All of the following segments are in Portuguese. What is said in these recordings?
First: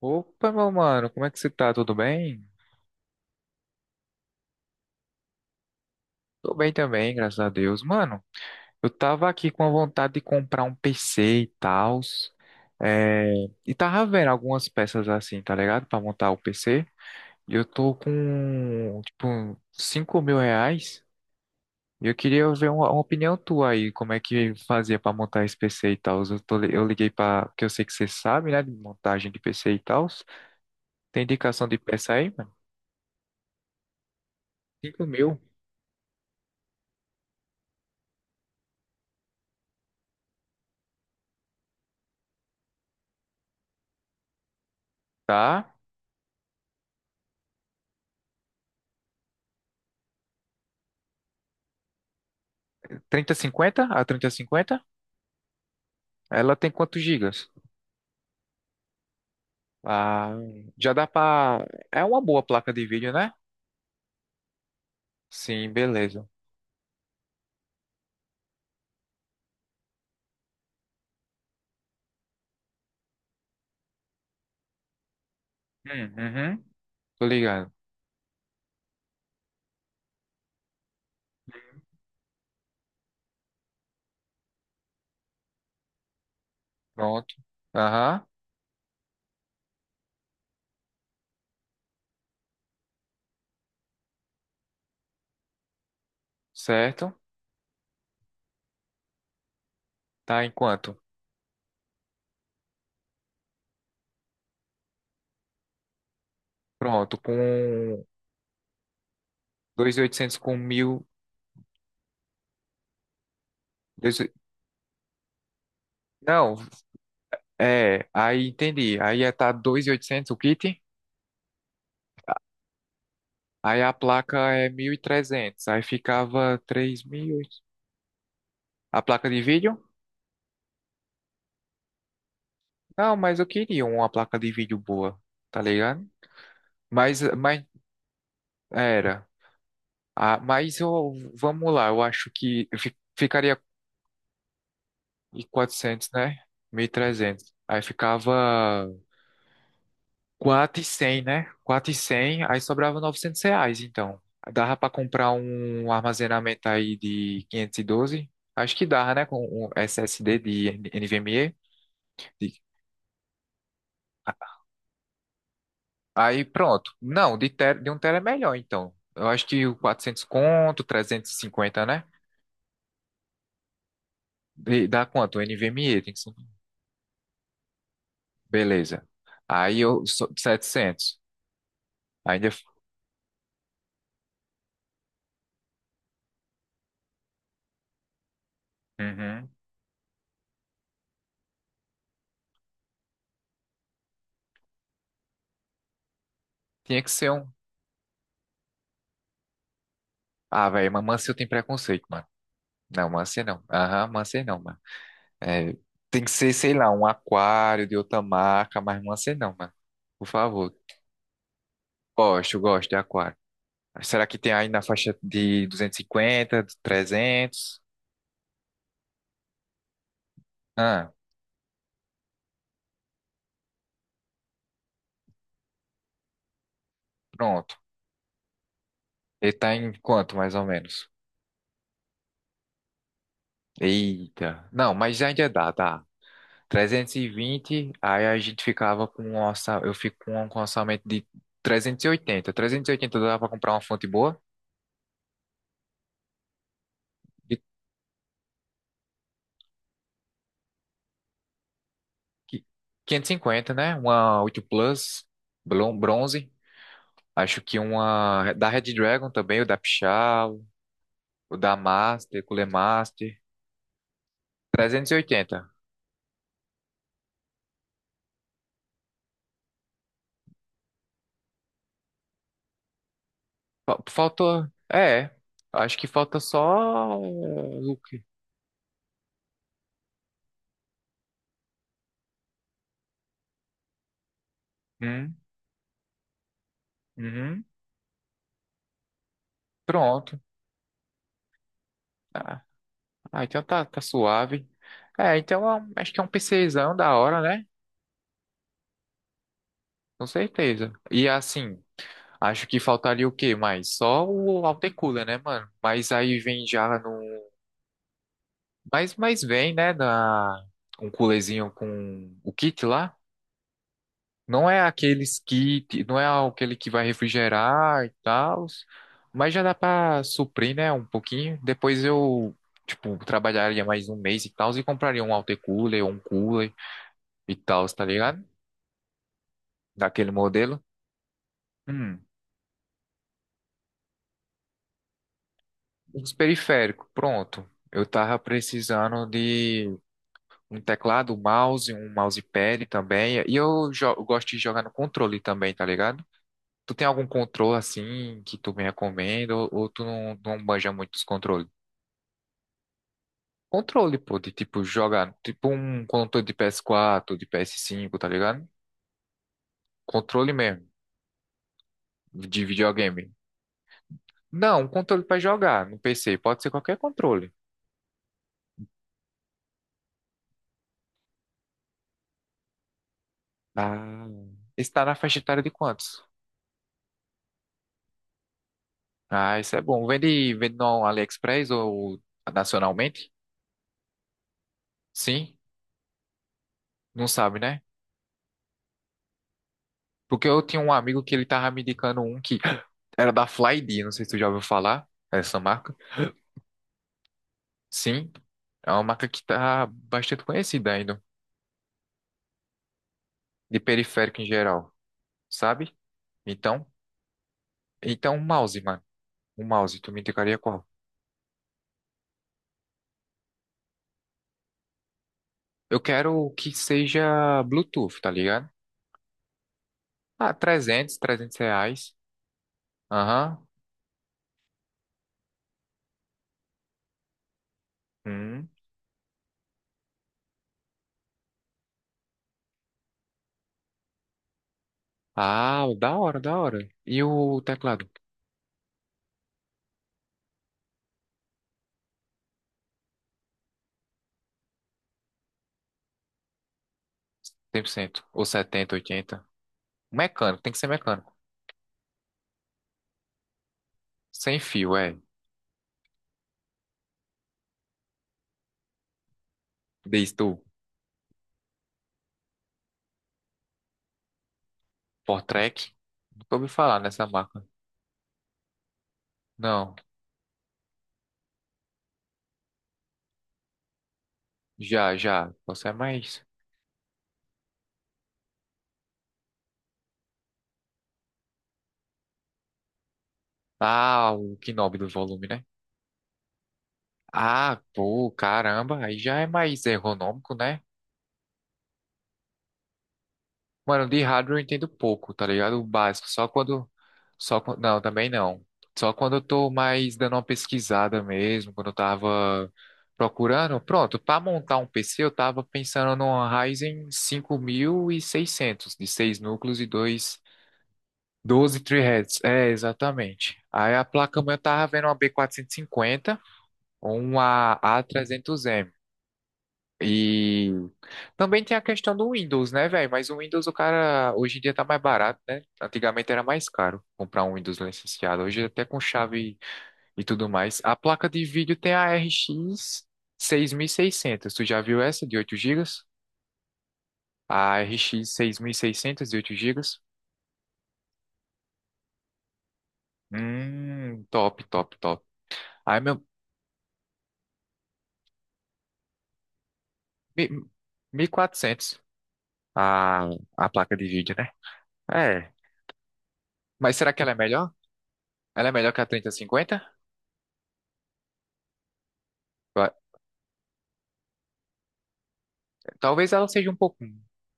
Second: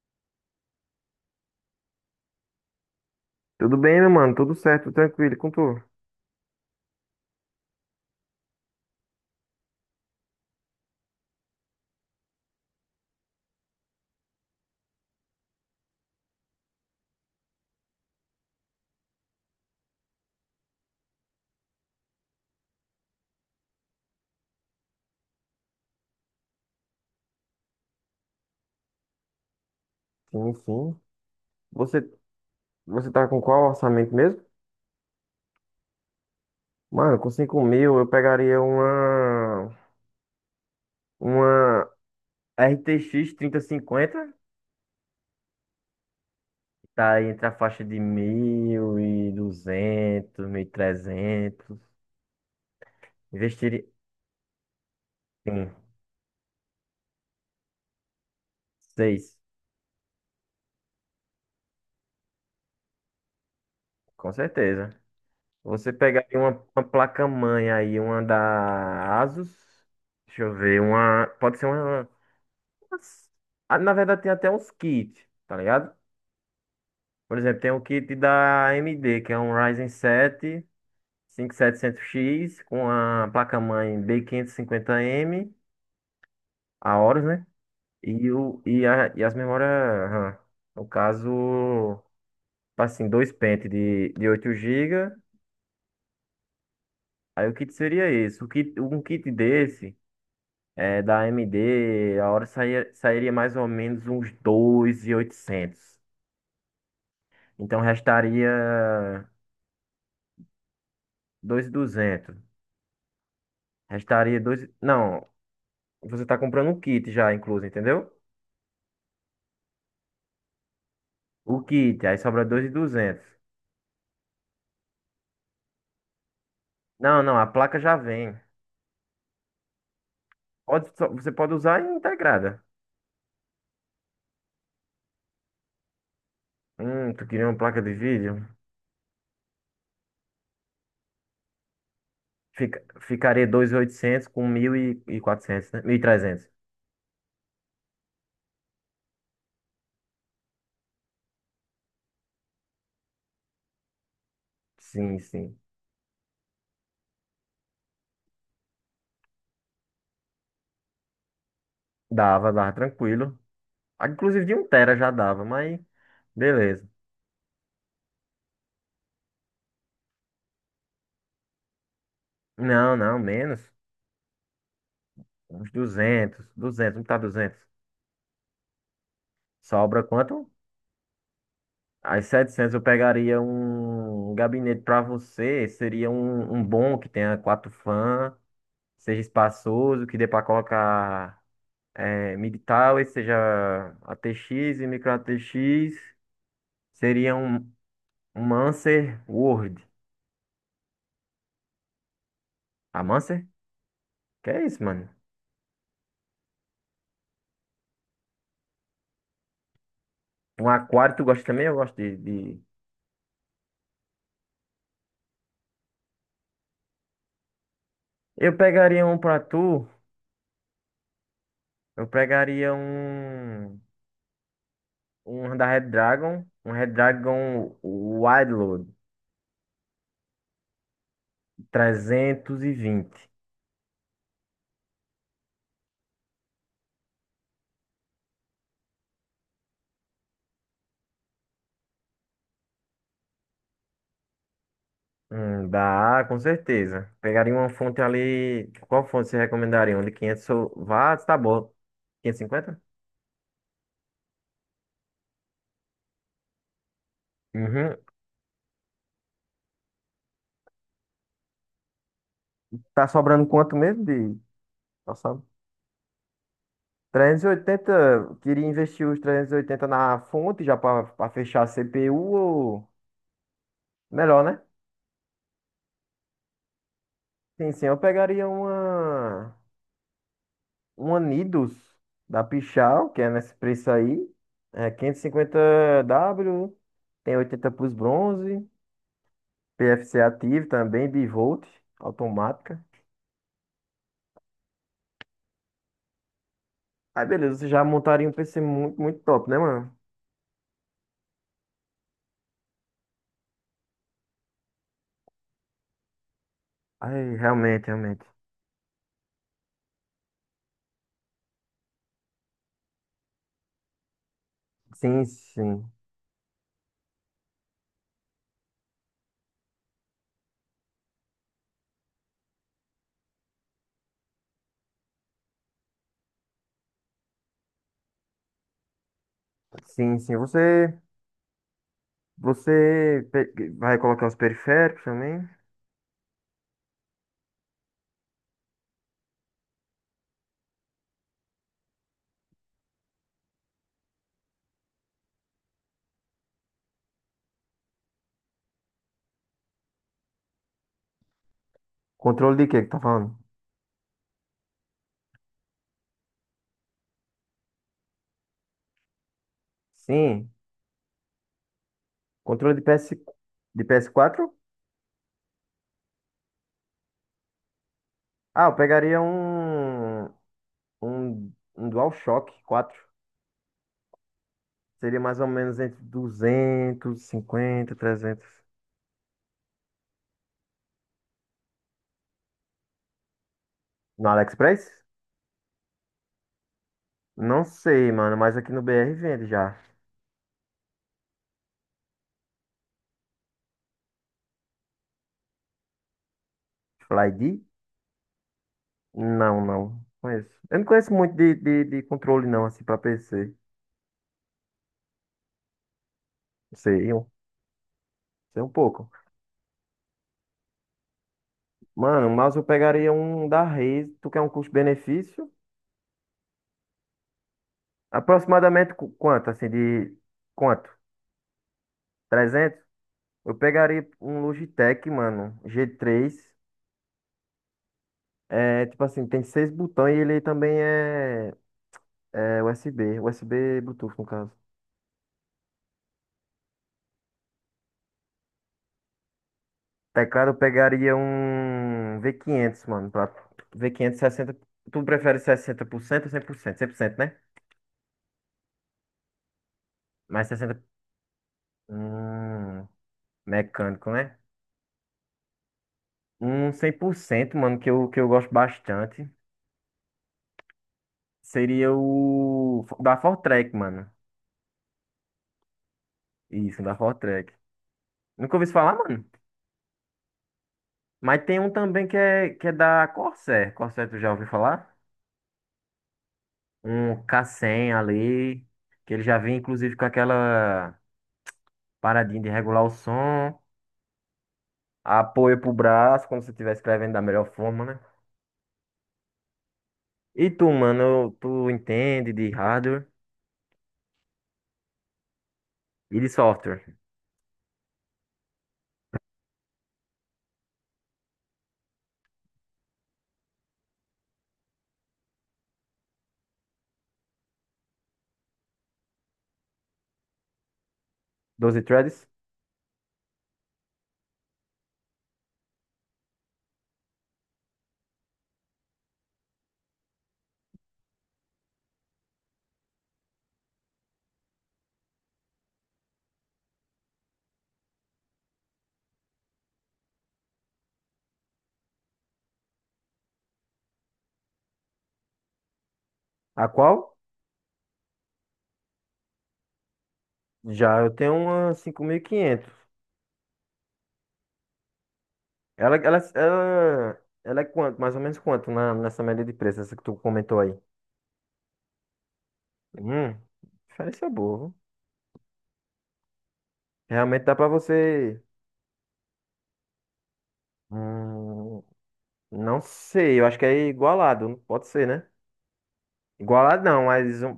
Opa, meu mano, como é que você tá? Tudo bem? Tudo bem, meu mano? Tudo certo, tranquilo, e com tu? Tô bem também, graças a Deus. Mano, eu tava aqui com a vontade de comprar um PC e tal, e tava vendo algumas peças assim, tá ligado? Pra montar o PC. E eu tô com, tipo, 5.000 reais. E eu queria ver uma opinião tua aí, como é que fazia pra montar esse PC e tal. Eu liguei pra, porque eu sei que você sabe, né, de montagem de PC e tal. Sim, sim. Tem indicação de Você, peça aí, mano? você tá com qual orçamento mesmo? 5.000, Mano, com 5 mil eu pegaria uma RTX cinquenta, tá? tá aí entre a faixa de mil, mil e duzentos, mil e trezentos. 3050, Investiria, a trinta e cinquenta, sim, ela tem quantos gigas? seis, Ah, já dá pra. É uma boa placa de vídeo, né? com certeza. Sim, Você beleza. pegaria uma placa-mãe aí, uma da Asus, deixa eu ver, uma, pode ser ah, na verdade tem até uns kits, tá ligado? Uhum. Tô Por exemplo, tem ligado. o kit da AMD, que é um Ryzen 7 5700X com a placa-mãe B quinhentos e cinquenta m, a Horus, Pronto. né? Aham, E, e as memórias RAM. No caso, assim, dois pentes de 8 GB. certo. Aí o kit seria esse. O kit, um kit desse, Tá em quanto? é, da AMD, a hora sairia mais ou menos uns 2.800. Pronto, Então com restaria 2.800, com 1.000 2.200. dois- Restaria dois. Não, você tá Não, comprando um kit já, incluso, é, entendeu? aí entendi. Aí ia tá 2.800 o kit, O kit, aí sobra 2.200. aí a placa é 1.300, aí ficava três Não, não, mil a placa já vem. A placa de vídeo? Pode, você pode usar integrada. Não, mas eu queria uma placa de vídeo boa, tá ligado? Mas, Tu queria uma mas placa de vídeo? era. Ah, mas eu, vamos lá, eu acho que Fica, fi- ficaria ficaria 2.800 com mil e em quatrocentos, né? Mil e 400, né? trezentos. 1.300. Aí ficava 400 e 100, né? 400 e 100. Aí sobrava 900 reais, então. Dava pra Sim, comprar sim. um armazenamento aí de 512? Acho que dava, né? Com um SSD de NVMe. Dava, dava tranquilo. Ah, inclusive de um tera já dava, mas Aí beleza. pronto. Não, de um tera é melhor, então. Eu acho que o 400 conto, 350, né? Não, não, menos. Dá quanto? O Uns NVMe tem que ser. 200, 200, não tá 200. Beleza. Aí eu, Sobra quanto? 700. As Ainda, 700 eu pegaria um gabinete para você, seria um bom que tenha quatro fãs, seja Uhum. espaçoso, que dê para colocar, é, MIDI towers, seja ATX e micro ATX, Tinha que ser seria um. Um Mancer Word. Ah, velho, mas Mancia eu tenho preconceito, mano. A Não, Mancia Mancer? não. Aham, Mancia Que não, é mano. isso, mano? É, tem que ser, sei lá, um aquário de outra marca, mas Mancia não, mano. Por Um favor. aquário, tu gosta também? Eu gosto de, Gosto, de... gosto de aquário. Será que tem aí na faixa de 250, de 300? Eu pegaria um pra tu, Ah, eu pegaria um, um da Red Dragon, um Red pronto. Dragon Wide Load, Ele tá em quanto, mais ou menos? vinte. Eita. Não, mas ainda dá, dá. 320. Aí a gente ficava com um orçamento, eu fico com um orçamento de 300. 380. 380 dá pra comprar uma fonte boa, Dá, com certeza. Pegaria de uma fonte ali. Qual fonte você recomendaria? Uma de 500 watts, tá bom. qui- 550? 550, né? Uma 8 Plus, bronze. Acho que Uhum. uma da Red Dragon também, o da Pichau, o da Master, Cooler Tá Master. sobrando quanto mesmo de, tá sabe? 380. 380, eu queria investir os 380 na fonte já para fechar a CPU ou Fa- melhor, né? Faltou, é, acho que falta só Sim, sim, o eu que? pegaria uma Nidus da Pichal, que é nesse preço aí, é quinhentos e Hum? cinquenta w tem Uhum. 80 para os bronze, PFC Pronto. ativo também, bivolt, Ah, automática. ah, então tá, tá suave. É, então acho que é um PCzão da Aí hora, beleza, né? você já montaria um PC muito, muito top, né, mano? Com certeza. E assim, acho que faltaria o quê mais? Só o autocooler, né, mano? Mas aí vem já Aí, no. realmente, realmente. Mas vem, né? Na. Um coolerzinho com o kit lá. Não é Sim, aqueles sim. kit, não é aquele que vai refrigerar e tal. Mas já dá pra suprir, né? Um pouquinho. Depois eu, tipo, trabalharia mais um mês e tal. E compraria um autocooler ou um cooler. E tal, tá ligado? Sim, Daquele sim. modelo. Hum, Vai colocar os periféricos também? os periféricos, pronto. Eu tava precisando de um teclado, um mouse, um mousepad também. E eu gosto de jogar no controle também, tá ligado? Tu tem algum controle assim que tu me recomenda, ou, tu não manja muito os controles? Controle de quê que tá falando? Controle, pô, de tipo jogar, tipo um controle de PS4, de PS5, tá ligado? Sim. Controle mesmo, de Controle de PS, videogame. de PS4? Não, um controle pra jogar no PC, pode ser qualquer controle. Ah, eu pegaria um DualShock 4. Ah, está na Seria faixa mais ou etária de menos entre quantos? 250, 300. Ah, isso é bom. Vende, vende no AliExpress ou nacionalmente? No AliExpress? Sim? Não sabe, Não né? sei, mano, mas aqui no BR vende já. Porque eu tinha um amigo que ele tava me indicando um que era da Flyd, não sei se tu já ouviu falar essa marca. FlyD? Sim, é uma marca que Não, tá não bastante conheço. Eu não conhecida conheço ainda, muito de controle, não, assim, pra PC. de periférico em geral, sabe? Então, Sei, um, então um sei um mouse, mano. pouco. Um mouse, tu me indicaria qual? Mano, mas eu pegaria um da Razer. Tu quer um custo-benefício? Eu quero que seja Bluetooth, tá ligado? Aproximadamente quanto, assim, de... Ah, Quanto? 300, 300 reais. 300? Eu Aham. pegaria um Logitech, mano, G3. Hum. É, tipo assim, tem seis botões e ele também é USB. USB Bluetooth, no caso. Ah, da hora, da hora. E o teclado? Teclado eu pegaria um v quinhentos, mano. Pra... v quinhentos sessenta. Tu prefere 60%, ou 100%, 100%, né? 100%. Ou 70, 80? Mais Mecânico, tem que sessenta. ser mecânico. Hum, mecânico, né? Sem fio, é. Um 100%, mano, que eu gosto bastante. Diz tu, Seria o... Da Fortrek, mano. Portrek. Nunca ouvi Isso, da falar nessa Fortrek. marca. Nunca ouvi isso falar, mano. Não, Mas tem um também que é da Corsair. Corsair, tu já ouviu falar? já, já. Você é mais. Um K100 ali. Que ele já vem, inclusive, com aquela paradinha de regular o som. Ah, o Knob do volume, Apoio né? pro braço, como se estiver escrevendo da melhor Ah, forma, né? pô, caramba. Aí já é mais E ergonômico, tu, né? mano, tu entende de hardware Mano, de hardware eu entendo pouco, tá ligado? O e básico, de só quando, software? só quando, não, também não. Só quando eu tô mais dando uma pesquisada mesmo, quando eu tava procurando. Pronto, pra montar um PC eu tava pensando numa Ryzen 5.600 de 6 núcleos e dois 12 12 threads? threads. É, exatamente. Aí a placa-mãe eu tava vendo uma B 450 ou uma A 300 M, e também tem a questão do Windows, né, velho? Mas o Windows, o cara, hoje em dia tá mais barato, né? Antigamente era mais caro comprar um Windows licenciado. Hoje até com chave e tudo mais. A placa de vídeo tem a RX 600. Tu já viu essa de 8 GB? A qual? A RX seiscentos de 8 GB? Já eu tenho uma 5.500. Top, top, top. Ela, Aí, ela, meu, ela, ela é quanto? Mais ou menos quanto na, nessa média de preço, essa que tu mi- comentou aí? 1400. a, Hum, a placa de diferença vídeo, né? boa, viu? É. Mas será que ela é Realmente dá pra melhor? você. Ela é melhor que a 3050? Hum, não sei, eu acho que é igualado, pode ser, né? Talvez ela seja um Igualado pouco. não, mas um-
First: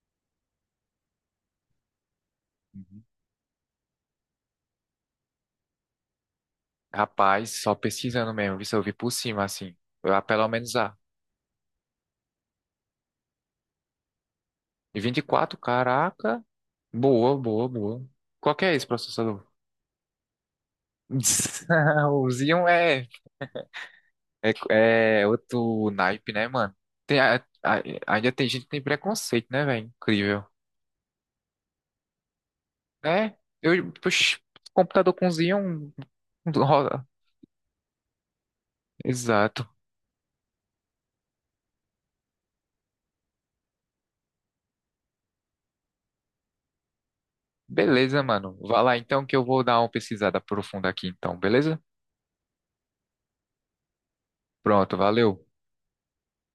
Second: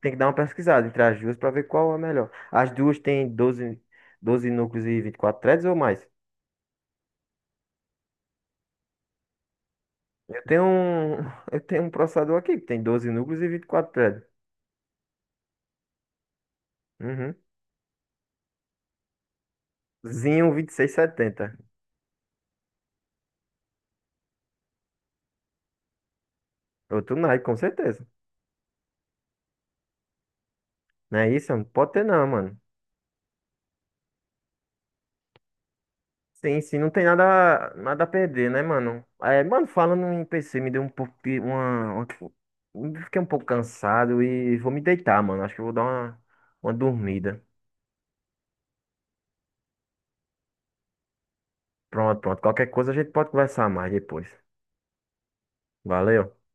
tem que dar uma pesquisada entre as duas para ver qual é melhor. As duas Uhum. têm 12 núcleos e 24 threads ou mais? Rapaz, só pesquisando mesmo, isso eu vi por cima, assim. Ah, Eu pelo tenho menos a. um, eu tenho um processador aqui que tem 12 núcleos e 24 threads. E 24, caraca. Uhum. Boa, boa, boa. Qual que é esse processador? Zinho vinte e seis setenta. O Xeon é outro naipe, né, mano? Outro Tem, Nike, com certeza. ainda tem gente que tem preconceito, né, velho? Incrível. Não é isso? Não pode ter não, mano. É, eu, puxa, computador com Xeon Sim, sim, não tem roda. nada a perder, né, mano? É, Exato. mano, falando em PC, me deu um pouco de uma. Fiquei um pouco cansado e vou me deitar, mano. Acho que eu vou dar uma dormida. Beleza, mano. Vai lá então que eu vou dar uma pesquisada profunda aqui, então, beleza? Pronto, pronto. Qualquer coisa a gente pode conversar mais depois. Pronto, valeu. Valeu.